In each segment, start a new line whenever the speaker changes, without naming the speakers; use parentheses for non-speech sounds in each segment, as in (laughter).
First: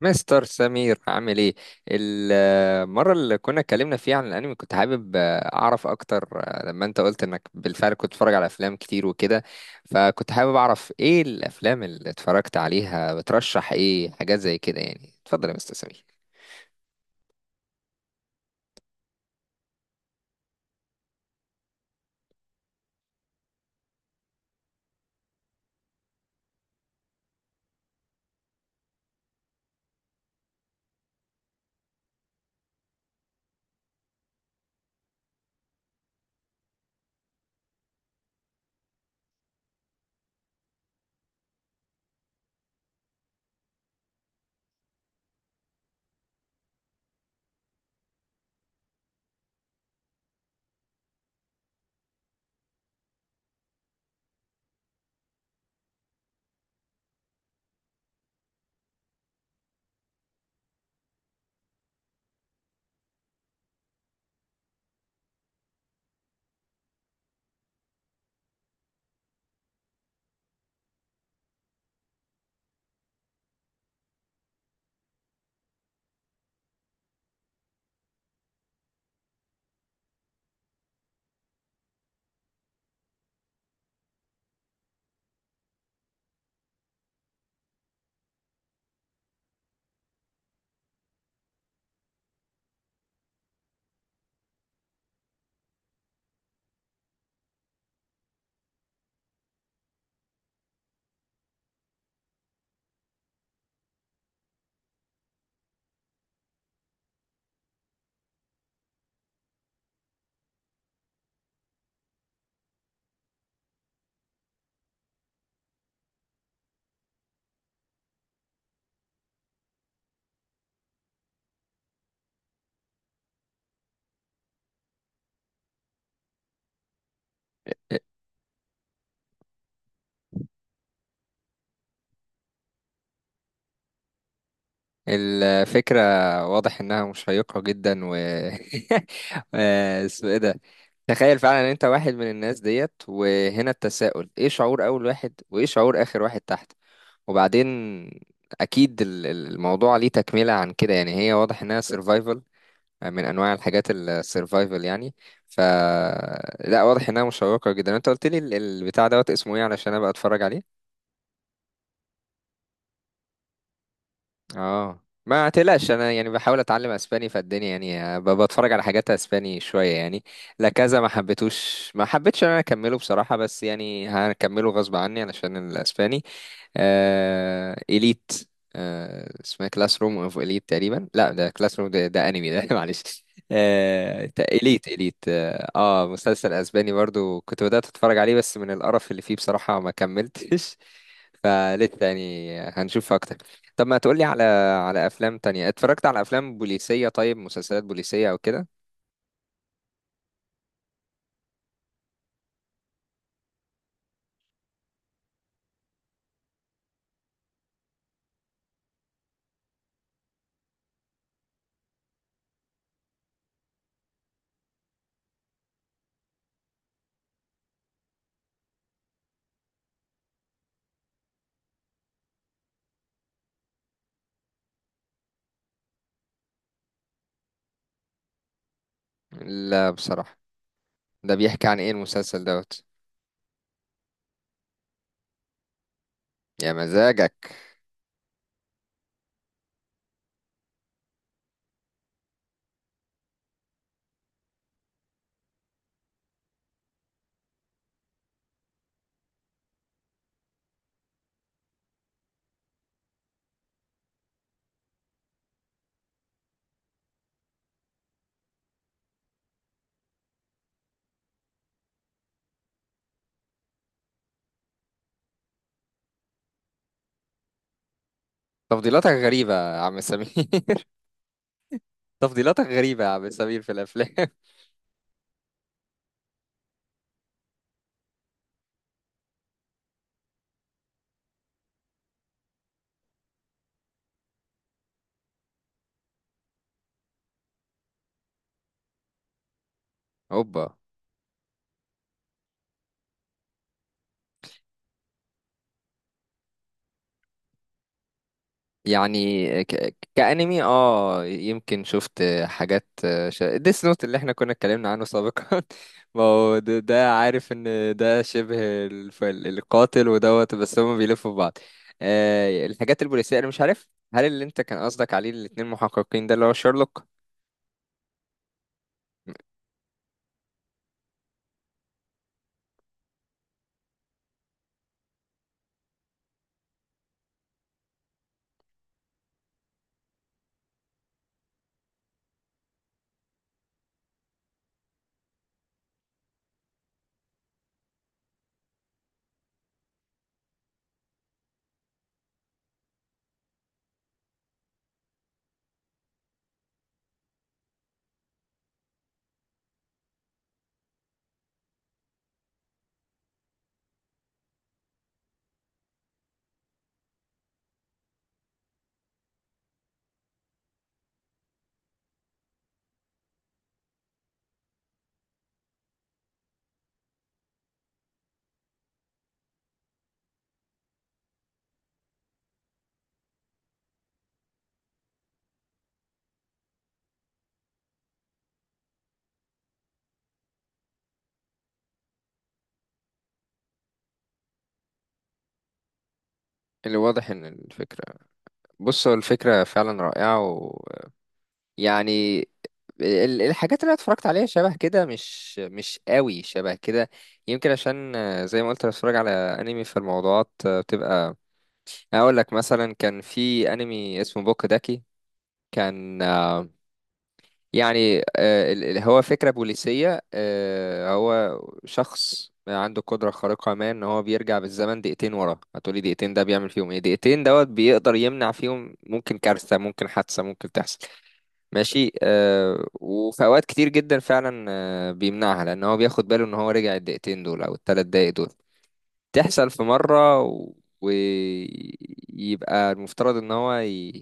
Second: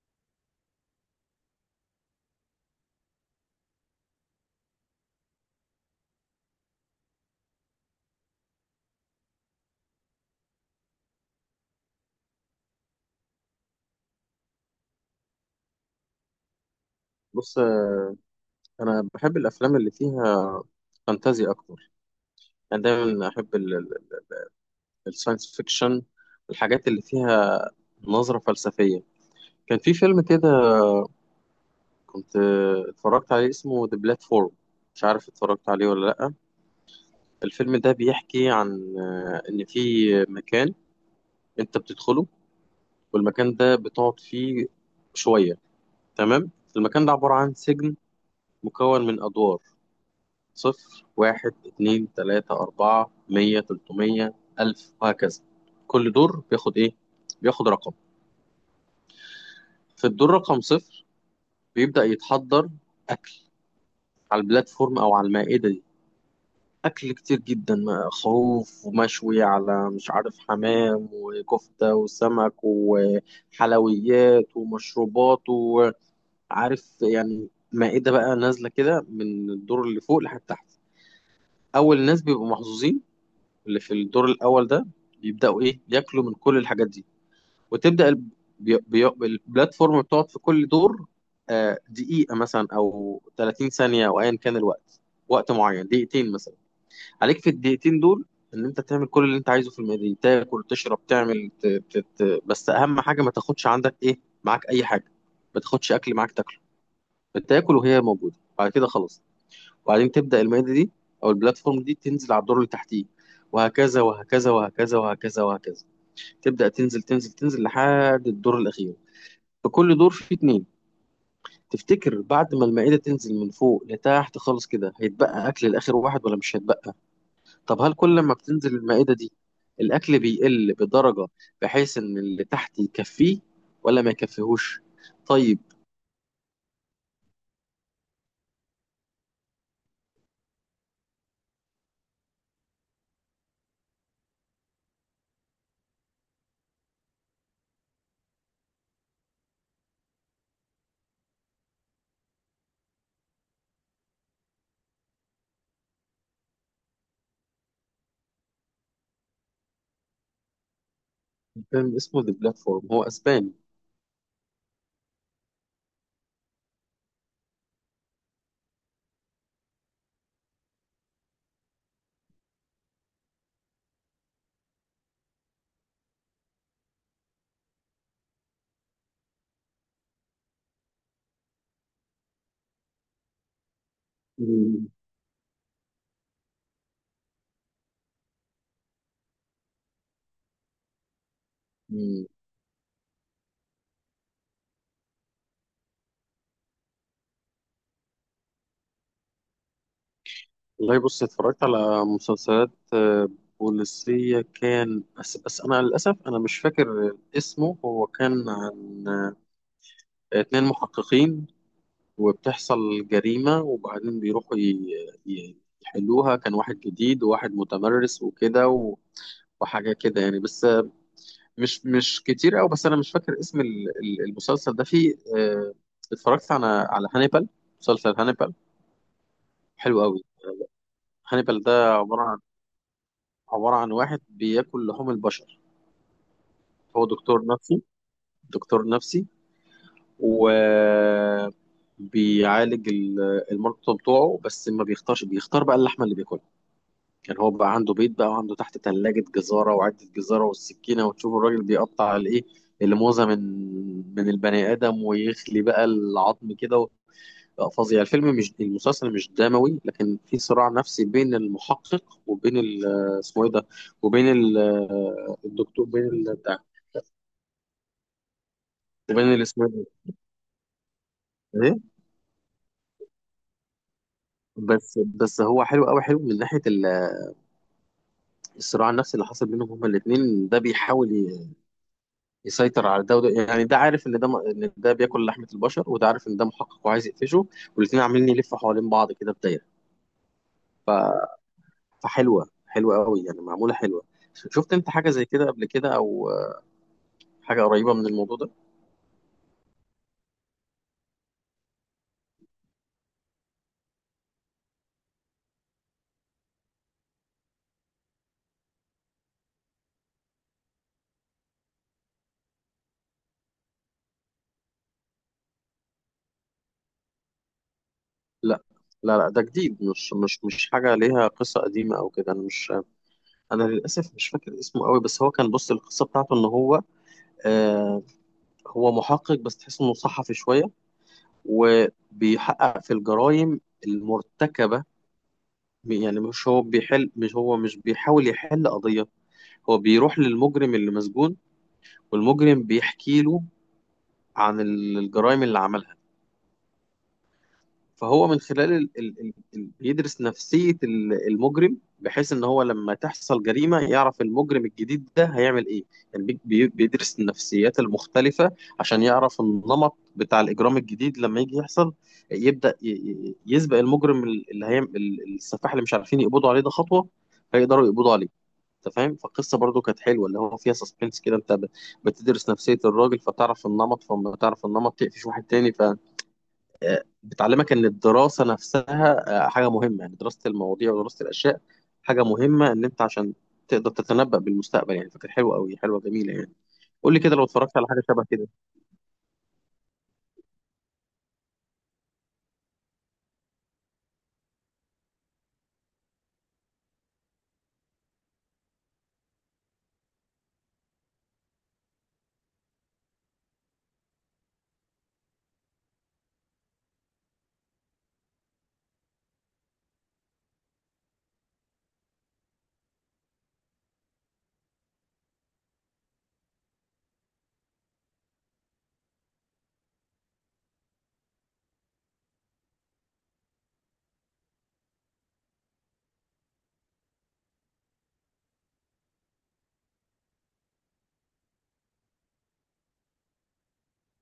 مستر سمير عامل ايه؟ المرة اللي كنا اتكلمنا فيها عن الانمي كنت حابب اعرف اكتر. لما انت قلت انك بالفعل كنت بتتفرج على افلام كتير وكده، فكنت حابب اعرف ايه الافلام اللي اتفرجت عليها، بترشح ايه حاجات زي كده؟ يعني اتفضل يا مستر سمير.
بص، انا بحب الافلام اللي فيها فانتازيا اكتر. انا دايما احب الساينس فيكشن، الحاجات اللي فيها نظرة فلسفية. كان في فيلم كده كنت اتفرجت عليه اسمه ذا بلاتفورم، مش عارف اتفرجت عليه ولا لا. الفيلم ده بيحكي عن ان في مكان انت بتدخله والمكان ده بتقعد فيه شوية، تمام. المكان ده عبارة عن سجن مكون من ادوار: صفر واحد اتنين تلاتة أربعة 100 300 1000 وهكذا. كل دور بياخد إيه؟ بياخد رقم. في الدور رقم صفر بيبدأ يتحضر أكل على البلاتفورم أو على المائدة دي، أكل كتير جدا خروف ومشوي على مش عارف حمام وكفتة وسمك وحلويات ومشروبات، وعارف يعني مائدة بقى نازلة كده من الدور اللي فوق لحد تحت. أول ناس بيبقوا محظوظين اللي في الدور الاول ده، يبداوا ايه، ياكلوا من كل الحاجات دي. وتبدا الب- بي- بي- البلاتفورم بتقعد في كل دور دقيقه مثلا او 30 ثانيه او ايا كان الوقت، وقت معين دقيقتين مثلا. عليك في الدقيقتين دول ان انت تعمل كل اللي انت عايزه في الميدان، تاكل تشرب تعمل بس اهم حاجه ما تاخدش عندك ايه معاك اي حاجه، ما تاخدش اكل معاك تاكله. بتاكل وهي موجوده بعد كده خلاص. وبعدين تبدأ المائدة دي أو البلاتفورم دي تنزل على الدور اللي تحتيه، وهكذا وهكذا وهكذا وهكذا وهكذا. تبدأ تنزل تنزل تنزل لحد الدور الأخير. في كل دور فيه اتنين. تفتكر بعد ما المائدة تنزل من فوق لتحت خالص كده هيتبقى أكل لآخر واحد ولا مش هيتبقى؟ طب هل كل ما بتنزل المائدة دي الأكل بيقل بدرجة بحيث إن اللي تحت يكفيه ولا ما يكفيهوش؟ طيب.
الفكرة واضح انها مشيقة جدا، و (laughs) اسمه ايه ده؟ تخيل فعلا ان انت واحد من الناس ديت، وهنا التساؤل: ايه شعور اول واحد وايه شعور اخر واحد تحت؟ وبعدين اكيد الموضوع ليه تكملة عن كده. يعني هي واضح انها سيرفايفل، من انواع الحاجات السيرفايفل يعني. ف لا، واضح انها مشوقة جدا. انت قلت لي البتاع دوت اسمه ايه علشان ابقى اتفرج عليه؟
فيلم اسمه ذا بلاتفورم، هو أسباني.
اه ما تقلقش، انا يعني بحاول اتعلم اسباني فالدنيا، يعني بتفرج على حاجات اسباني شوية يعني. لا كذا ما حبيتوش، ما حبيتش انا اكمله بصراحة، بس يعني هكمله غصب عني علشان الاسباني. إليت. اسمها كلاس روم اوف إليت تقريبا. لا ده كلاس روم، ده أنمي ده. (laughs) معلش.
مم.
إليت إليت. آه، مسلسل أسباني برضو كنت بدأت أتفرج عليه، بس من القرف اللي فيه بصراحة ما كملتش. (laughs) فلسه
مم.
يعني هنشوف أكتر. طب ما تقولي على على أفلام تانية؟ اتفرجت على أفلام بوليسية؟ طيب مسلسلات بوليسية أو كده؟
والله بص اتفرجت على مسلسلات بوليسية، كان بس أنا للأسف أنا مش فاكر اسمه. هو كان عن اتنين محققين وبتحصل جريمة وبعدين بيروحوا يحلوها. كان واحد جديد وواحد متمرس وكده وحاجة كده يعني، بس مش كتير أوي. بس أنا مش فاكر اسم المسلسل ده. فيه اتفرجت على هانيبال، مسلسل هانيبال،
لا
حلو أوي.
بصراحة. ده
هانيبال
بيحكي
ده
عن إيه
عبارة عن
المسلسل دوت؟
عبارة عن واحد بياكل لحوم البشر.
يا
هو دكتور
مزاجك!
نفسي، دكتور نفسي، و بيعالج المرضى بتوعه، بس ما بيختارش، بيختار بقى اللحمة اللي بياكلها. يعني هو بقى عنده بيت بقى، وعنده تحت ثلاجة جزارة وعدة جزارة والسكينة، وتشوف الراجل بيقطع الايه، الموزة من البني آدم ويخلي بقى العظم كده بقى فظيع. الفيلم مش المسلسل مش دموي لكن في صراع نفسي بين المحقق وبين اسمه ايه ده، وبين الدكتور، بين ال- بتاع
تفضيلاتك
وبين
غريبة يا
الاسماعيلي.
عم سمير. (laughs)
ايه؟
تفضيلاتك غريبة يا عم سمير في الأفلام. (laughs)
بس بس هو حلو قوي، حلو من ناحيه الصراع النفسي اللي حصل بينهم هما الاثنين. ده بيحاول يسيطر على ده وده، يعني ده عارف ان ده ان ده بياكل لحمه البشر وده عارف ان ده محقق وعايز يقفشه. والاثنين عاملين يلفوا حوالين بعض كده في دايره.
اوبا.
فحلوه حلوه قوي يعني، معموله حلوه. شفت انت حاجه زي كده قبل كده او حاجه قريبه من الموضوع ده؟
يعني كأنمي، اه يمكن شفت حاجات. ديس نوت، اللي احنا كنا اتكلمنا عنه سابقا. (laughs) ما هو ده عارف ان ده شبه القاتل ودوت، بس هما بيلفوا في بعض. آه، الحاجات البوليسية انا مش عارف. هل اللي انت كان قصدك عليه الاتنين محققين ده اللي هو شارلوك؟
لا لا لا، ده جديد، مش حاجه ليها قصه قديمه او كده. انا للاسف مش فاكر اسمه قوي. بس هو كان، بص القصه بتاعته ان هو آه، هو محقق بس تحس انه صحفي شويه، وبيحقق في الجرائم المرتكبه. يعني مش هو بيحل، مش هو مش بيحاول يحل قضيه، هو بيروح للمجرم اللي مسجون والمجرم بيحكي له عن الجرائم اللي عملها. فهو من خلال ال ال ال ال بيدرس نفسية المجرم بحيث ان هو لما تحصل جريمة يعرف المجرم الجديد ده هيعمل ايه. يعني بيدرس النفسيات المختلفة عشان يعرف النمط بتاع الإجرام الجديد لما يجي يحصل. يبدأ يسبق المجرم اللي هيعمل السفاح اللي مش عارفين يقبضوا عليه ده خطوة، فيقدروا يقبضوا عليه. انت فاهم؟ فالقصة برضو كانت حلوة اللي هو فيها سسبنس كده. انت بتدرس نفسية الراجل فتعرف النمط، فلما تعرف النمط تقفش واحد تاني. ف بتعلمك ان الدراسه نفسها حاجه مهمه، يعني دراسه المواضيع ودراسه الاشياء حاجه مهمه، ان انت عشان تقدر تتنبأ بالمستقبل يعني. فكانت حلوه قوي، حلوه جميله يعني.
اللي
قول لي
واضح
كده
ان
لو اتفرجت على حاجه
الفكرة،
شبه كده.
بص، هو الفكرة فعلا رائعة. يعني الحاجات اللي أنا اتفرجت عليها شبه كده، مش قوي شبه كده. يمكن عشان، زي ما قلت، أنا بتفرج على انمي في الموضوعات بتبقى. اقول لك مثلا كان في انمي اسمه بوك داكي. كان، هو فكرة بوليسية. هو شخص عنده قدرة خارقة، ما ان هو بيرجع بالزمن دقيقتين ورا. هتقولي دقيقتين ده بيعمل فيهم ايه؟ دقيقتين دوت بيقدر يمنع فيهم ممكن كارثة، ممكن حادثة ممكن تحصل. ماشي، آه، وفي اوقات كتير جدا فعلا آه بيمنعها، لان هو بياخد باله ان هو رجع الدقيقتين دول او الثلاث دقايق دول. تحصل في مرة ويبقى المفترض ان هو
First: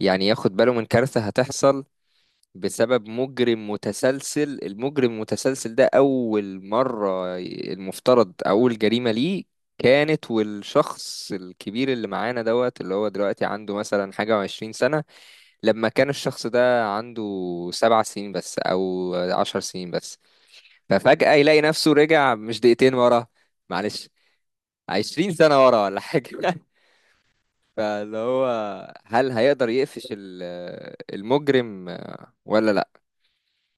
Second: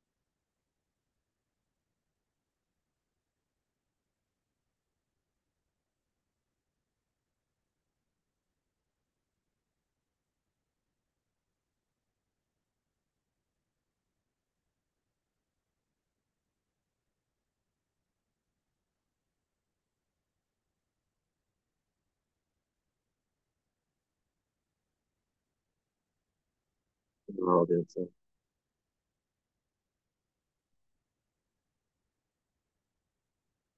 يعني ياخد باله من كارثة هتحصل بسبب مجرم متسلسل. المجرم المتسلسل ده اول مرة المفترض اول جريمة ليه كانت، والشخص الكبير اللي معانا دوت اللي هو دلوقتي عنده مثلا حاجة وعشرين سنة، لما كان الشخص ده عنده سبع سنين بس او عشر سنين بس. ففجأة يلاقي نفسه رجع مش دقيقتين ورا، معلش، عشرين سنة ورا ولا حاجة. (laughs)
يا نهار أبيض.
فاللي هو، هل هيقدر يقفش المجرم ولا لا؟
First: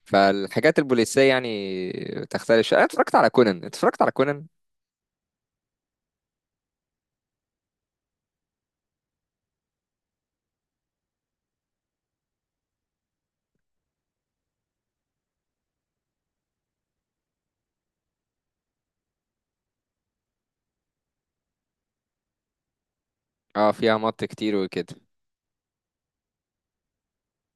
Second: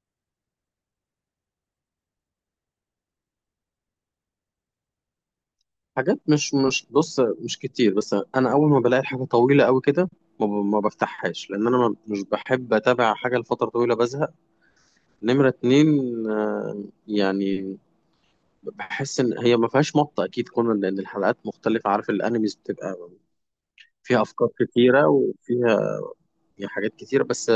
فالحاجات البوليسية يعني تختلف شوية. انا اتفرجت على كونان، اتفرجت على كونان.
حاجات مش مش بص مش كتير، بس انا اول ما بلاقي حاجه طويله قوي كده، ما بفتحهاش لان انا مش بحب اتابع حاجه لفتره طويله، بزهق. نمره اتنين، يعني بحس ان هي ما فيهاش مطه اكيد كون لان الحلقات مختلفه، عارف الانميز بتبقى
اه، فيها
فيها
مط
افكار
كتير وكده.
كتيره وفيها حاجات كتيره، بس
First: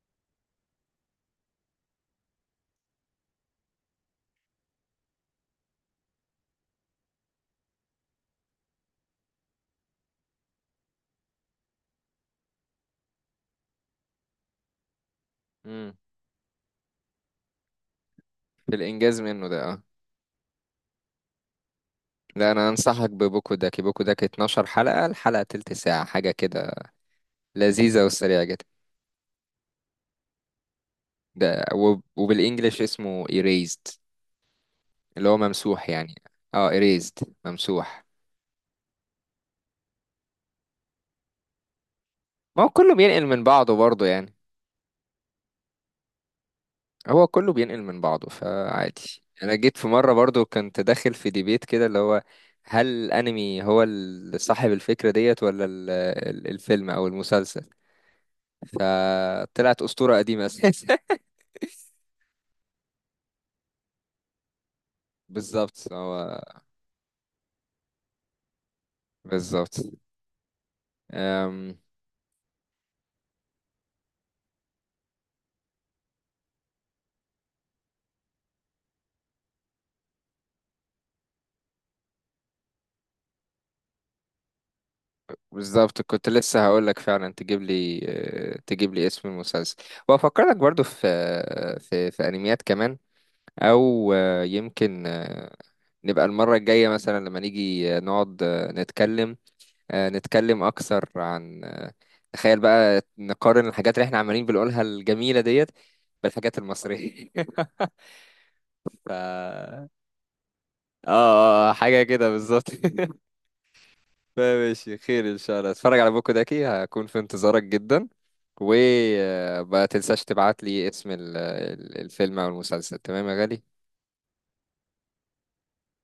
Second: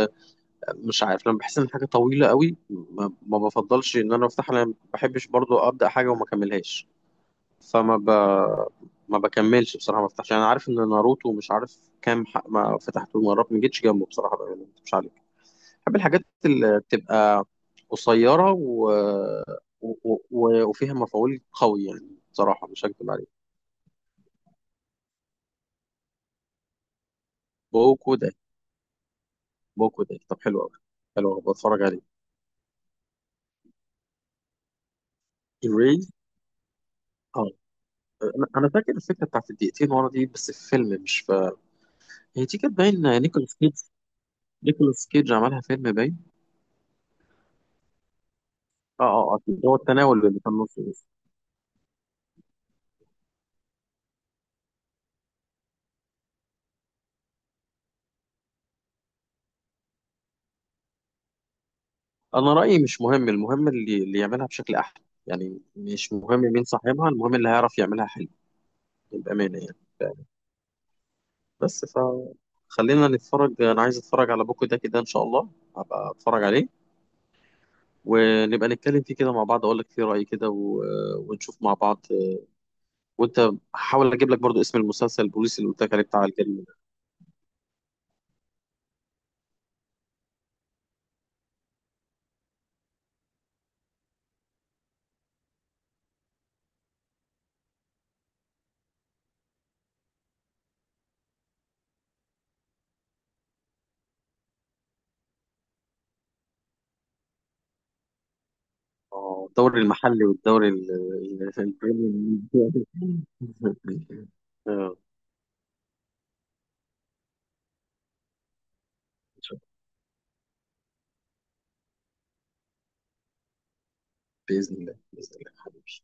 مش عارف لما بحس ان حاجه طويله قوي ما بفضلش ان انا افتحها لان ما بحبش برضو ابدا حاجه وما اكملهاش. فما ب... ما بكملش بصراحه ما بفتحش. انا عارف ان ناروتو مش عارف كام حق ما فتحته مرات ما جيتش جنبه بصراحه بقى، يعني ما مش عليك. بحب
امم،
الحاجات اللي بتبقى قصيره
في الانجاز منه ده اه.
وفيها مفعول قوي، يعني
لا،
بصراحه
انا
مش
انصحك
هكدب عليك.
ببوكو داكي. بوكو داكي 12 حلقة، الحلقة تلت ساعة حاجة كده، لذيذة
بوكو ده
وسريعة جدا.
بوكو ده طب، حلو قوي، حلو أوي،
ده
بتفرج عليه.
وبالانجلش اسمه erased، اللي هو ممسوح يعني. اه، erased
الري،
ممسوح.
أنا فاكر الفكره بتاعت الدقيقتين ورا دي بس في فيلم، مش في، هي دي
ما هو
كانت
كله
باين
بينقل من
نيكولاس
بعضه
كيدج،
برضه يعني.
نيكولاس كيدج عملها فيلم باين.
هو كله بينقل من بعضه،
اه
فعادي.
اه
انا
اكيد هو
جيت في مرة
التناول اللي
برضه
في النص
كنت
بس.
داخل في ديبيت كده اللي هو: هل الانمي هو صاحب الفكرة ديت ولا الفيلم او المسلسل؟ فطلعت أسطورة قديمة اساسا. (laughs)
انا رايي مش مهم، المهم اللي يعملها بشكل احلى، يعني
بالظبط،
مش
هو
مهم مين صاحبها، المهم اللي هيعرف يعملها حلو، بامانه يعني.
بالظبط.
بس ف خلينا نتفرج، انا عايز اتفرج على بوكو ده كده ان شاء الله، هبقى اتفرج عليه ونبقى نتكلم فيه كده مع بعض، اقول لك فيه رايي كده ونشوف مع بعض. وانت هحاول اجيب لك برضو اسم المسلسل البوليسي اللي قلت لك
بالظبط
عليه بتاع
كنت
الجريمه.
لسه هقول لك فعلا تجيب لي، تجيب لي اسم المسلسل، وافكرك برضو في في انميات كمان. او آه، يمكن آه، نبقى المره الجايه مثلا لما نيجي نقعد نتكلم. نتكلم اكثر عن، تخيل بقى، نقارن الحاجات اللي احنا عمالين بنقولها الجميله ديت بالحاجات المصريه. (laughs) ف
اه، الدوري
اه،
المحلي والدوري
حاجه
البريمير
كده بالظبط.
ليج.
(laughs)
(laughs) آه،
ماشي، خير ان شاء الله اتفرج على بوكو داكي، هكون في انتظارك جدا.
إن شاء الله.
وما تنساش تبعت لي اسم الفيلم او المسلسل، تمام يا غالي.
بإذن الله بإذن الله حبيبي.